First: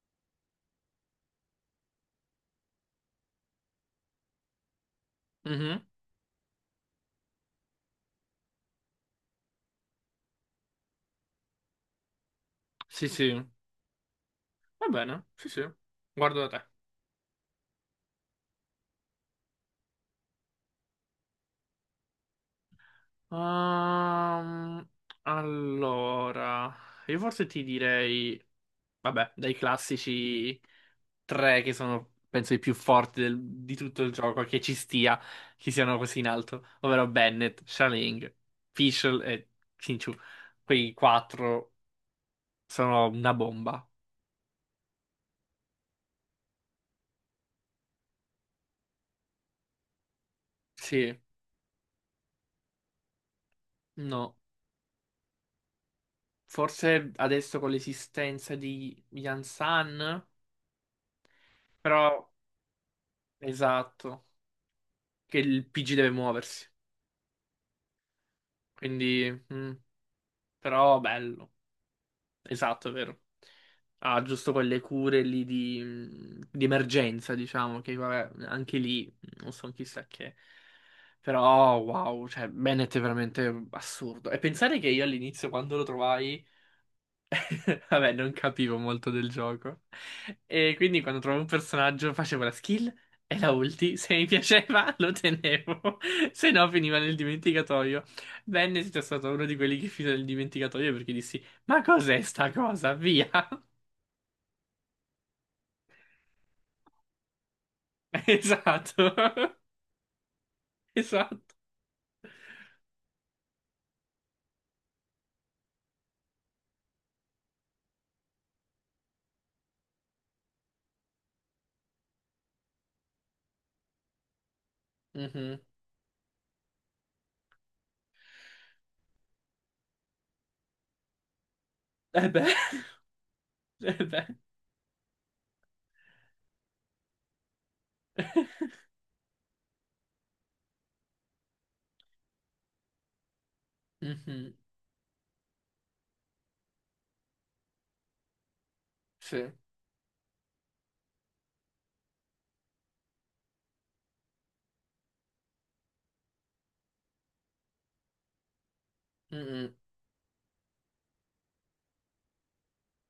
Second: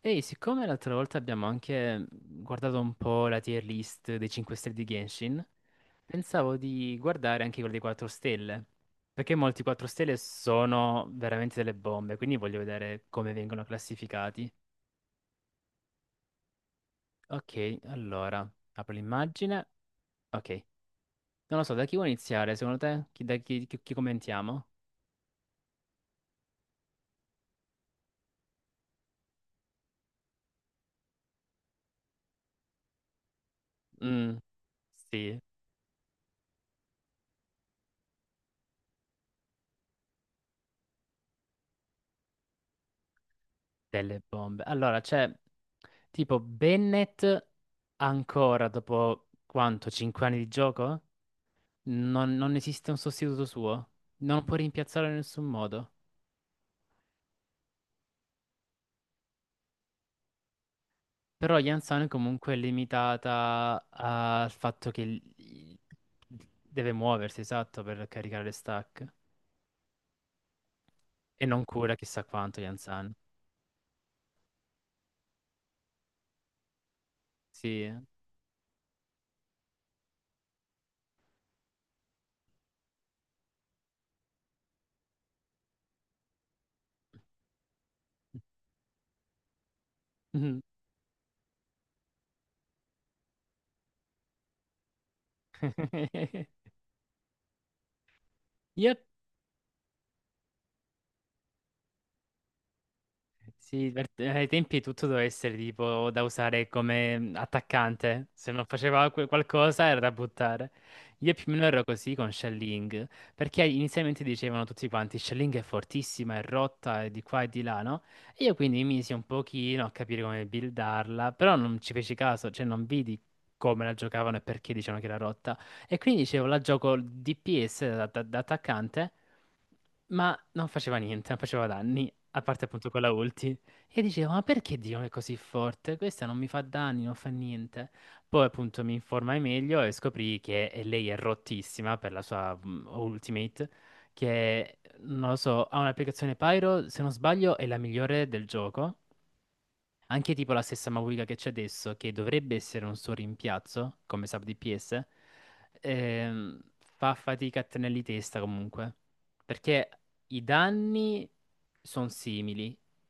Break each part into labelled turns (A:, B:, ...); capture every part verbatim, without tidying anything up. A: Ehi, siccome l'altra volta abbiamo anche guardato un po' la tier list dei cinque stelle di Genshin,
B: Mhm.
A: pensavo di guardare anche quella dei quattro stelle, perché molti quattro stelle sono veramente delle bombe, quindi voglio vedere
B: Sì, sì,
A: come
B: va
A: vengono classificati.
B: bene, sì, sì, guardo da te.
A: Ok, allora, apro l'immagine. Ok, non lo so, da chi vuoi iniziare, secondo te? Chi, da chi, chi- chi commentiamo?
B: Ehm, allora, io forse ti direi, vabbè, dai classici tre che sono, penso, i più forti del- di tutto il
A: Mm,
B: gioco, che ci stia,
A: sì.
B: che siano così in alto, ovvero Bennett, Shaling, Fischl e Xinchu. Quei quattro sono una bomba.
A: Delle bombe. Allora, c'è tipo Bennett ancora dopo quanto? cinque anni di gioco?
B: Sì,
A: Non, non esiste un sostituto suo.
B: no,
A: Non lo può rimpiazzarlo in nessun modo.
B: forse adesso con l'esistenza di Yan San,
A: Però Jansson
B: però.
A: comunque è limitata
B: Esatto,
A: al fatto che
B: che il
A: il-
B: P G deve muoversi.
A: deve muoversi, esatto, per caricare le stack.
B: Quindi, mm, però
A: E
B: bello.
A: non cura chissà quanto
B: Esatto, è
A: Jansson.
B: vero. Ha giusto quelle cure lì di, mm, di emergenza, diciamo,
A: Sì.
B: che vabbè, anche lì mm, non so chissà che. Però wow, cioè Bennett è veramente assurdo. E pensare che io all'inizio quando lo trovai vabbè, non capivo molto del gioco.
A: eh.
B: E quindi quando trovavo un personaggio facevo la skill e la ulti. Se mi piaceva lo tenevo, se no finiva nel dimenticatoio. Venne è
A: Yep.
B: stato uno di quelli che finì nel dimenticatoio perché dissi: "Ma cos'è sta cosa? Via!"
A: Sì, per- ai tempi tutto doveva essere tipo da usare come attaccante. Se non faceva
B: Esatto,
A: que- qualcosa era da buttare. Io più o
B: esatto.
A: meno ero così con Shelling, perché inizialmente dicevano tutti quanti Shelling è fortissima, è rotta, è di qua e di là, no? E io quindi mi misi un pochino a capire come buildarla, però non ci feci caso, cioè non vidi come la giocavano e perché dicevano che era rotta.
B: Mhm.
A: E quindi dicevo la gioco D P S da da- da attaccante. Ma non faceva niente, non faceva danni.
B: Eh
A: A
B: beh,
A: parte appunto quella ulti.
B: eh
A: E
B: beh.
A: dicevo, ma perché Dio è così forte? Questa non mi fa danni, non fa niente. Poi appunto mi informai meglio e scoprì che eh, lei è rottissima per la sua mm, ultimate,
B: Mhm.
A: che non lo so, ha un'applicazione Pyro, se non sbaglio è la migliore del gioco.
B: Sì,
A: Anche tipo la stessa Mavuiga che c'è adesso, che dovrebbe essere un suo rimpiazzo, come sub D P S, ehm, fa fatica a tenerli testa comunque.
B: mhm.
A: Perché i danni sono simili,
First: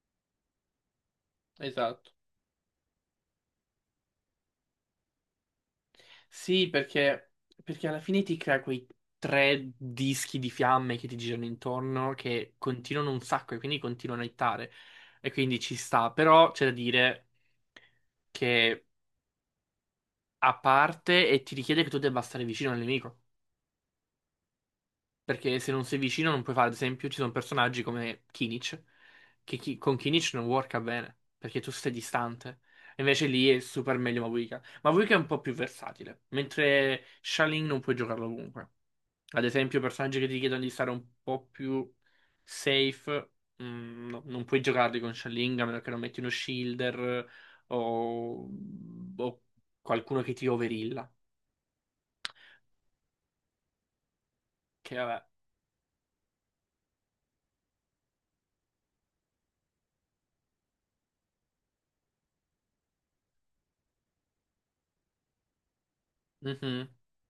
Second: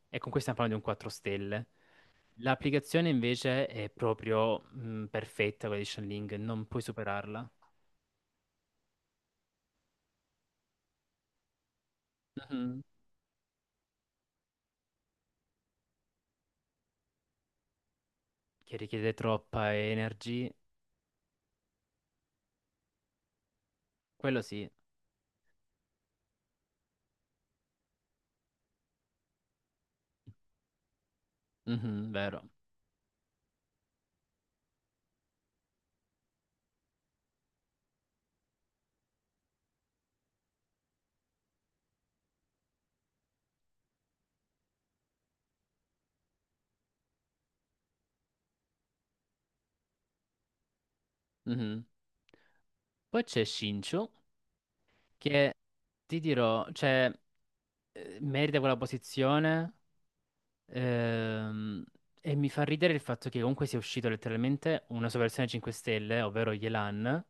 A: e con questo stiamo parlando di un quattro stelle.
B: Esatto.
A: L'applicazione invece è proprio mh, perfetta, quella di Shenling, non
B: Sì,
A: puoi
B: perché,
A: superarla.
B: perché alla fine ti crea quei tre dischi di fiamme che ti girano intorno che
A: Mhm.
B: continuano un sacco e quindi continuano a ittare. E quindi ci sta. Però c'è da dire
A: Che
B: che
A: richiede troppa energy,
B: a parte e ti richiede che tu debba stare vicino al nemico.
A: quello sì.
B: Perché se non sei vicino non puoi fare, ad esempio, ci sono personaggi come Kinich, che chi- con Kinich non worka bene, perché tu stai
A: Mhm, vero.
B: distante. Invece lì è super meglio Mavuika. Mavuika è un po' più versatile, mentre Shaling non puoi giocarlo ovunque. Ad esempio, personaggi che ti chiedono di stare un po' più safe, mm, no, non puoi giocarli con Shaling a meno che non metti uno shielder o, o qualcuno che ti overilla.
A: Mhm. Poi c'è Shincho.
B: Che vabbè.
A: Che ti dirò, cioè, eh, merita quella posizione, ehm, e mi fa ridere il fatto che comunque sia uscito letteralmente una sua versione cinque Stelle, ovvero
B: Mhm.
A: Yelan,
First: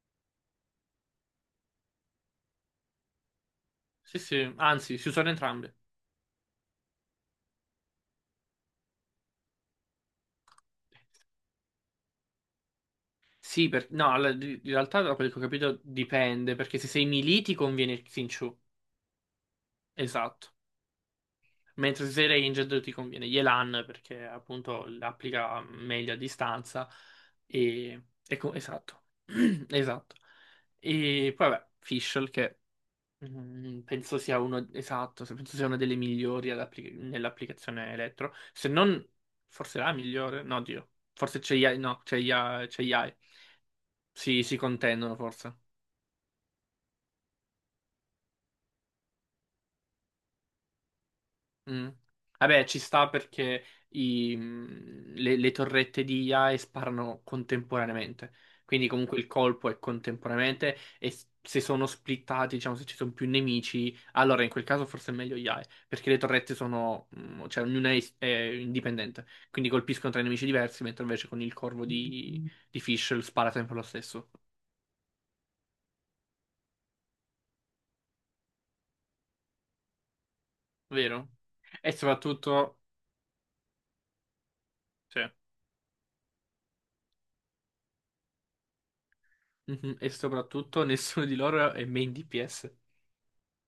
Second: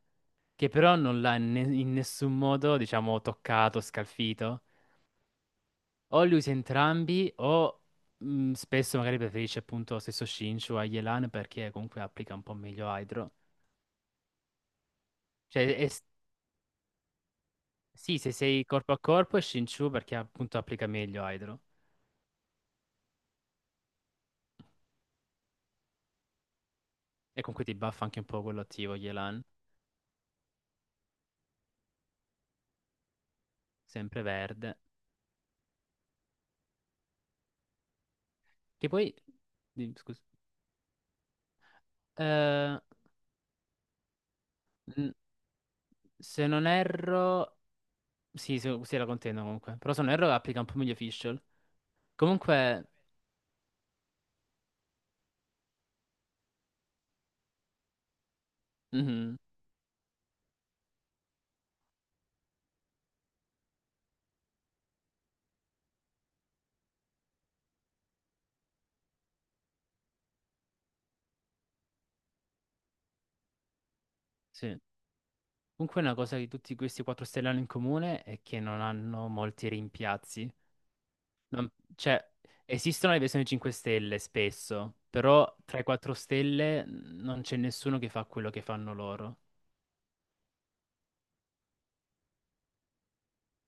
A: che però non l'ha in ne- in nessun modo, diciamo, toccato,
B: Sì, sì,
A: scalfito.
B: anzi, si usano entrambi.
A: O li usa entrambi o mh, spesso magari preferisce appunto lo stesso Shinchu a Yelan perché comunque applica un po' meglio Hydro.
B: Sì, per- no, alla- di- in realtà da quello che ho
A: Cioè,
B: capito
A: è-
B: dipende, perché se sei melee ti conviene
A: sì, se
B: Xinchu,
A: sei corpo a corpo è Shinchu perché
B: esatto.
A: appunto applica meglio Hydro.
B: Mentre se sei ranged ti conviene Yelan, perché appunto applica meglio a distanza.
A: E comunque ti buffa
B: E,
A: anche un
B: e
A: po'
B: co-
A: quello attivo,
B: esatto,
A: Yelan,
B: esatto. E poi vabbè, Fischl che mm, penso
A: sempre
B: sia uno,
A: verde.
B: esatto, se- penso sia una delle migliori ad appli- nell'applicazione elettro, se
A: Che
B: non
A: poi,
B: forse la
A: di- scusa,
B: migliore, no, Dio, forse c'è Yai, no, c'è Yai,
A: Eh,
B: c'è Yai. Sì, si
A: n-
B: contendono forse.
A: se non erro, sì, se, sì, la contendo comunque, però se non erro applica un po' meglio Fischl.
B: Mm. Vabbè, ci
A: Comunque,
B: sta perché i- mh, le, le torrette di I A E sparano contemporaneamente. Quindi comunque il
A: mhm,
B: colpo è contemporaneamente e s- se sono splittati, diciamo, se ci sono più nemici, allora in quel caso forse è meglio I A E, perché le torrette sono, mh, cioè ognuna è, is- è indipendente, quindi colpiscono tre nemici diversi, mentre invece con il corvo di, di Fischl spara sempre lo stesso,
A: sì. Comunque una cosa di tutti questi quattro stelle hanno in comune è che non hanno molti rimpiazzi.
B: vero?
A: Non-
B: E
A: cioè,
B: soprattutto,
A: esistono le versioni cinque stelle spesso,
B: cioè,
A: però tra i quattro stelle non c'è nessuno che fa quello che fanno loro,
B: mhm, e soprattutto nessuno di loro è main D P S.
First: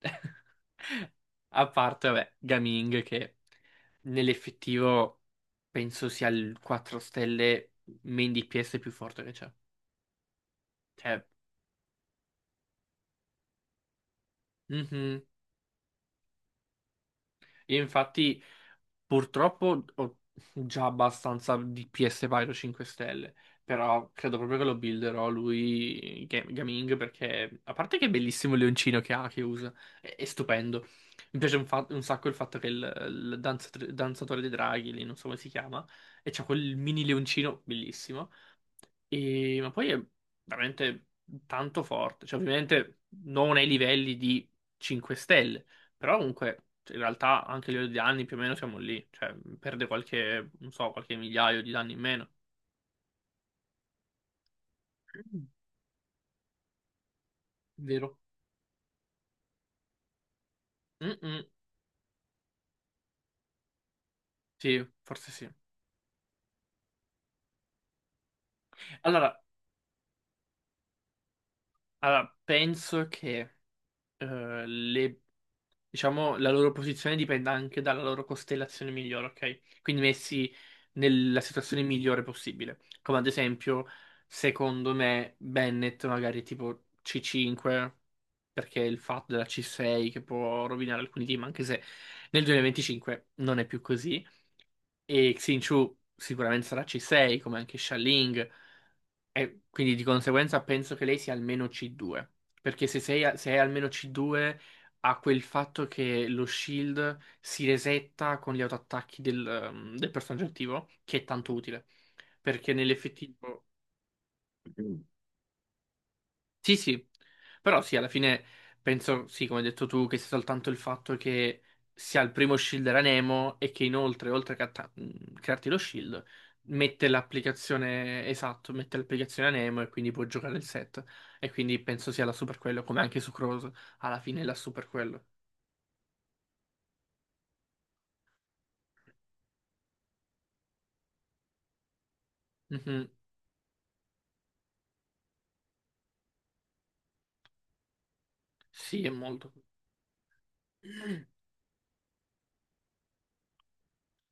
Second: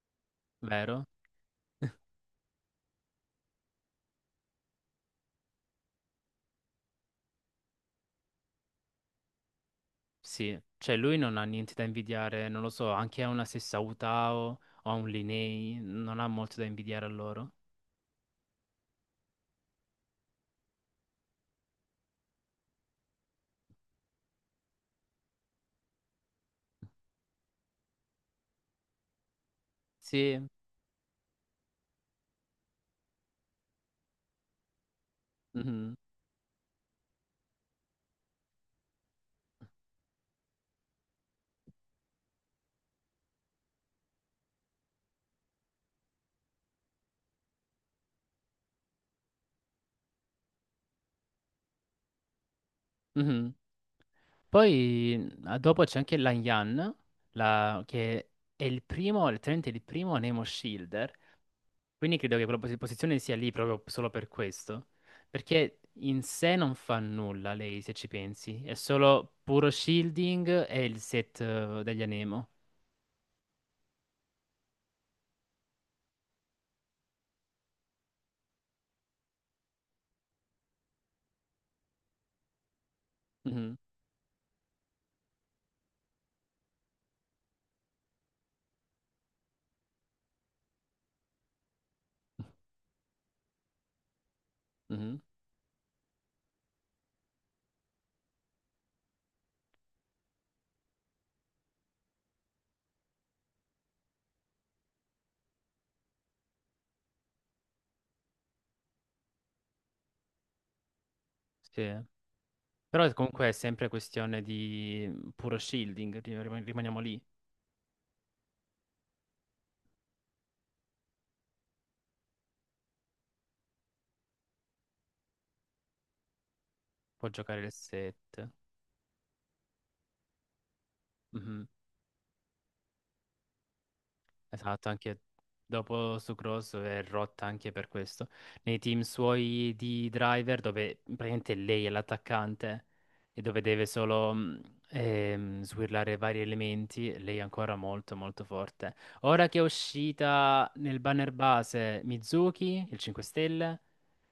A: vero?
B: A parte, vabbè, Gaming che nell'effettivo penso sia il quattro stelle main D P S più forte che c'è.
A: Sì, cioè lui
B: Cioè,
A: non ha niente da invidiare, non lo so, anche a una stessa Utao o a un
B: mhm.
A: Linei, non ha molto da invidiare a loro.
B: Io infatti purtroppo ho già abbastanza di P S Pyro cinque stelle, però credo proprio che lo builderò lui Ga- Gaming perché a parte che è bellissimo il leoncino che ha, che usa, è, è
A: Sì,
B: stupendo. Mi piace un, fa- un sacco il fatto che il, il danzat- danzatore dei draghi, lì non so come si chiama,
A: mhm,
B: e c'ha quel mini leoncino bellissimo. E- ma poi è veramente tanto forte. Cioè, ovviamente non ai livelli di cinque stelle, però comunque cioè, in realtà anche a livello di danni più o meno siamo lì. Cioè, perde qualche, non so, qualche migliaio di danni in meno.
A: mhm. Poi ah, dopo c'è anche Lan Yan, la-
B: Vero?
A: che è il primo, letteralmente il primo Nemo Shielder,
B: Mm-mm.
A: quindi credo che quella posi- posizione sia lì proprio solo per
B: Sì,
A: questo,
B: forse sì.
A: perché in sé non fa nulla lei, se ci pensi, è solo
B: Allora,
A: puro shielding e il set, eh, degli
B: allora,
A: Anemo.
B: penso che eh, le diciamo, la loro posizione dipende anche dalla loro costellazione migliore, ok? Quindi messi nella situazione migliore possibile. Come ad
A: Mhm,
B: esempio, secondo me, Bennett magari tipo C cinque, perché il fatto della C sei che può rovinare alcuni team, anche se nel duemilaventicinque non è più così.
A: mhm.
B: E Xin Chu sicuramente sarà C sei, come anche Sha Ling. E quindi di conseguenza penso che lei sia almeno C due, perché se, sei a- se è almeno C due ha quel fatto che lo shield si resetta con gli autoattacchi del, ehm, del personaggio attivo, che è tanto utile,
A: Sì.
B: perché
A: Però è- comunque è
B: nell'effettivo.
A: sempre questione di mm, puro shielding, rim- rim-
B: Sì,
A: rimaniamo
B: sì,
A: lì,
B: però sì, alla fine penso, sì, come hai detto tu, che sia soltanto il fatto che sia il primo shield era Nemo e che inoltre, oltre che a ta- mh, crearti lo shield, mette
A: può giocare il
B: l'applicazione,
A: set.
B: esatto, mette l'applicazione a Nemo e quindi può giocare il set. E
A: Mhm.
B: quindi penso sia la super quello, come anche su Cross, alla fine è la super
A: Esatto, anche
B: quello.
A: dopo su Cross è rotta anche per questo. Nei team suoi di driver, dove praticamente lei è l'attaccante
B: Mhm.
A: e dove deve solo mm, ehm, swirlare vari elementi, lei è ancora molto molto forte.
B: Sì, è
A: Ora
B: molto.
A: che è uscita nel banner base Mizuki, il cinque stelle,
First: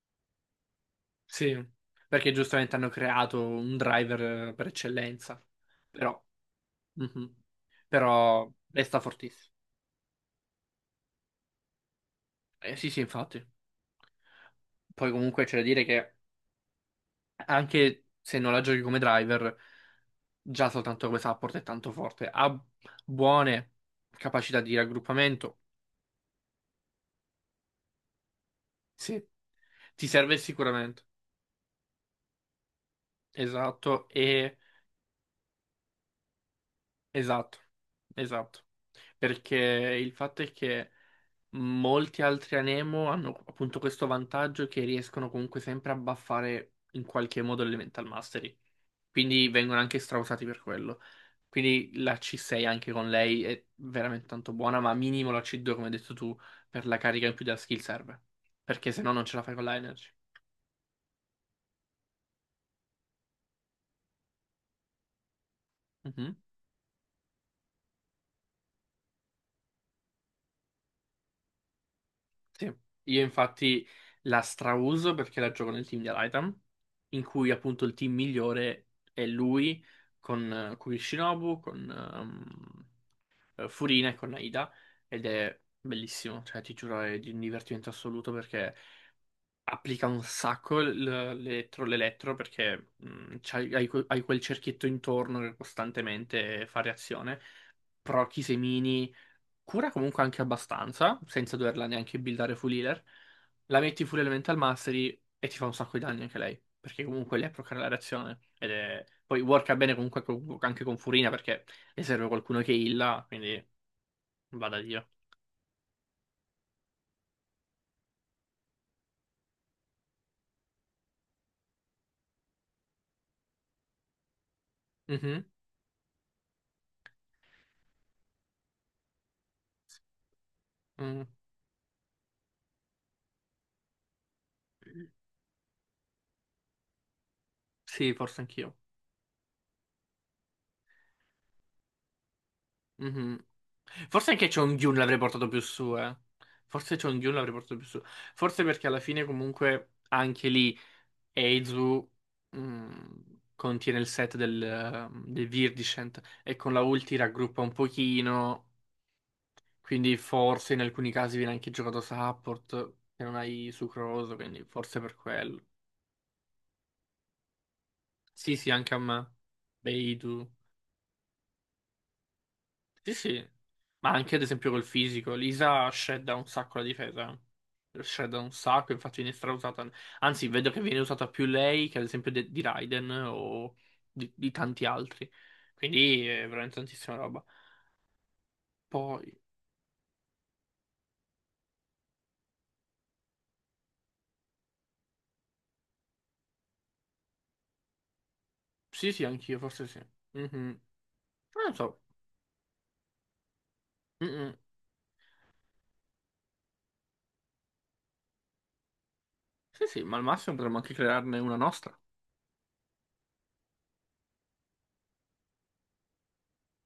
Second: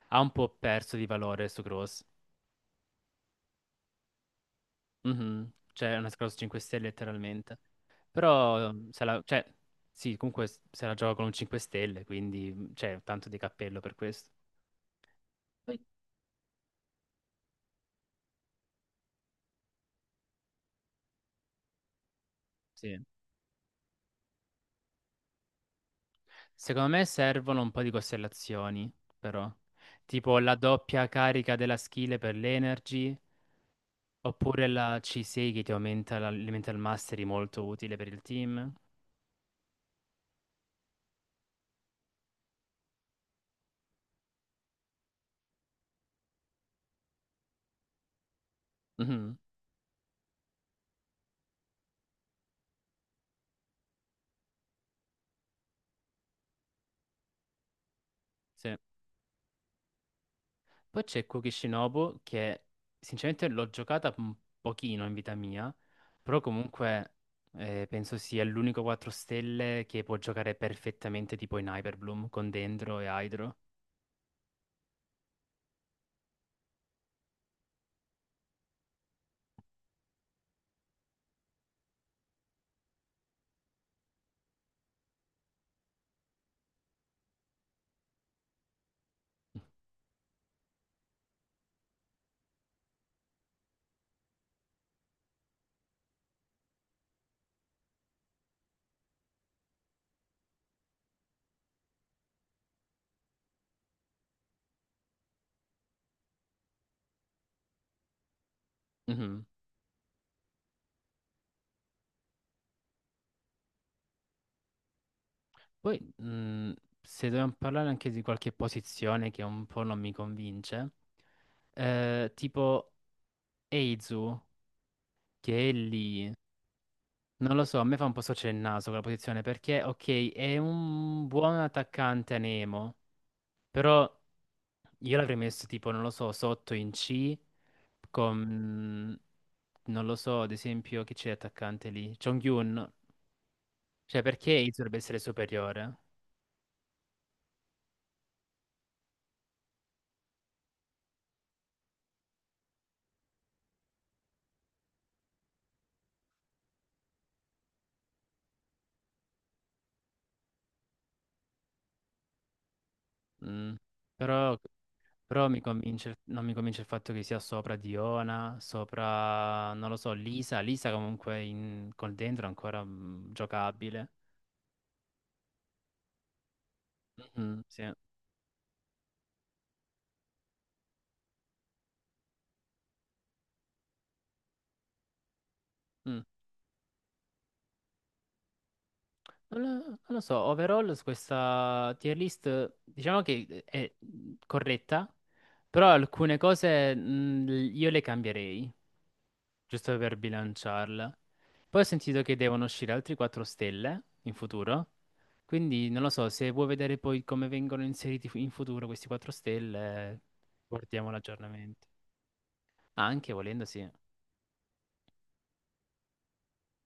A: ha un po' perso di valore su
B: Sì,
A: Cross.
B: perché giustamente hanno creato un driver eh, per eccellenza,
A: Mhm. Cioè, è una
B: però,
A: scorsa cinque stelle
B: mhm.
A: letteralmente.
B: Però
A: Però, mhmm,
B: resta
A: se la, cioè,
B: fortissimo.
A: sì, comunque s- se la gioca con un cinque stelle, quindi
B: Eh, sì, sì,
A: c'è tanto di
B: infatti.
A: cappello per questo.
B: Poi comunque c'è da
A: Poi,
B: dire che anche se non la giochi come driver, già soltanto come support è tanto forte. Ha
A: sì.
B: buone capacità di raggruppamento.
A: Secondo me servono un po' di costellazioni,
B: Sì,
A: però.
B: ti serve
A: Tipo la
B: sicuramente.
A: doppia carica della skill per l'energy,
B: Esatto, e
A: oppure la C sei che ti aumenta la- l'elemental mastery
B: esatto,
A: molto utile per il
B: esatto.
A: team.
B: Perché il fatto è che molti altri Anemo hanno appunto questo vantaggio che riescono comunque sempre a buffare in qualche modo l'Elemental Mastery.
A: Mhm.
B: Quindi vengono anche strausati per quello. Quindi la C sei anche con lei è veramente tanto buona, ma minimo la C due, come hai detto tu, per la carica in più della skill serve.
A: Sì.
B: Perché se no non ce la fai con la energy.
A: Poi c'è Kukishinobu che sinceramente l'ho giocata un pochino in vita mia,
B: Mhm,
A: però comunque eh, penso sia l'unico quattro stelle che può giocare perfettamente tipo in Hyperbloom con
B: sì.
A: Dendro e
B: Io
A: Hydro.
B: infatti la strauso perché la gioco nel team di Alitam, in cui appunto il team migliore è lui con eh, Kurishinobu, con ehm, eh, Furina e con Aida. Ed è bellissimo, cioè ti giuro è di un divertimento assoluto perché applica un sacco l- l'elettro, l'elettro perché mh, c'hai- hai, que- hai quel cerchietto intorno che costantemente fa reazione. Proc, i semini, cura comunque anche abbastanza, senza doverla neanche buildare full healer. La metti full elemental mastery e ti fa un sacco di danni anche lei, perché comunque lei procca la reazione. Ed è. Poi
A: Mhm.
B: worka bene comunque co- anche con Furina perché le serve qualcuno che illa, quindi vada Dio.
A: Poi mh, se dobbiamo parlare anche di qualche posizione che un po' non mi convince, eh, tipo Eizu,
B: Mhm.
A: che è lì, non lo so, a me fa un po' storcere il naso quella posizione perché ok è
B: Mm.
A: un buon attaccante a Nemo, però... Io l'avrei messo tipo, non lo so, sotto in C
B: Sì, forse anch'io.
A: con, non lo so, ad esempio, chi c'è attaccante lì? Jong-un.
B: Mhm.
A: Cioè,
B: Forse anche
A: perché Ace
B: Chongyun
A: dovrebbe
B: l'avrei
A: essere
B: portato più su,
A: superiore?
B: eh. Forse Chongyun l'avrei portato più su. Forse perché alla fine comunque anche lì Eizu mh, contiene il set del, eh, del Virdiscent e con la ulti raggruppa un pochino, quindi forse in alcuni casi viene anche giocato support, che non hai
A: Mm.
B: Sucroso,
A: Però,
B: quindi forse per
A: però mi
B: quello.
A: convince, il- non mi convince il fatto che sia sopra
B: Sì,
A: Diona,
B: sì, anche a me.
A: sopra, non lo so,
B: Beidou.
A: Lisa. Lisa comunque in- con dentro è ancora
B: Sì,
A: mm,
B: sì. Ma
A: giocabile.
B: anche ad esempio col fisico, Lisa shredda un sacco la difesa.
A: Mm, sì.
B: Shredda un sacco, infatti viene strausata. Anzi, vedo che viene usata più lei che ad esempio de- di Raiden o di, di tanti altri.
A: Mm.
B: Quindi è veramente tantissima roba. Poi,
A: Non lo, non lo so, overall su questa tier list diciamo che eh, è corretta, però alcune cose, mh, io le cambierei,
B: sì, sì, anch'io, forse
A: giusto
B: sì.
A: per
B: Mhm.
A: bilanciarla.
B: Non lo
A: Poi ho
B: so.
A: sentito che devono uscire altri quattro stelle in
B: Mm-mm.
A: futuro, quindi non lo so, se vuoi vedere poi come vengono inseriti fu- in futuro questi quattro
B: Sì, sì, ma
A: stelle,
B: al massimo potremmo anche
A: guardiamo
B: crearne una
A: l'aggiornamento.
B: nostra.
A: Ah, anche volendo, sì.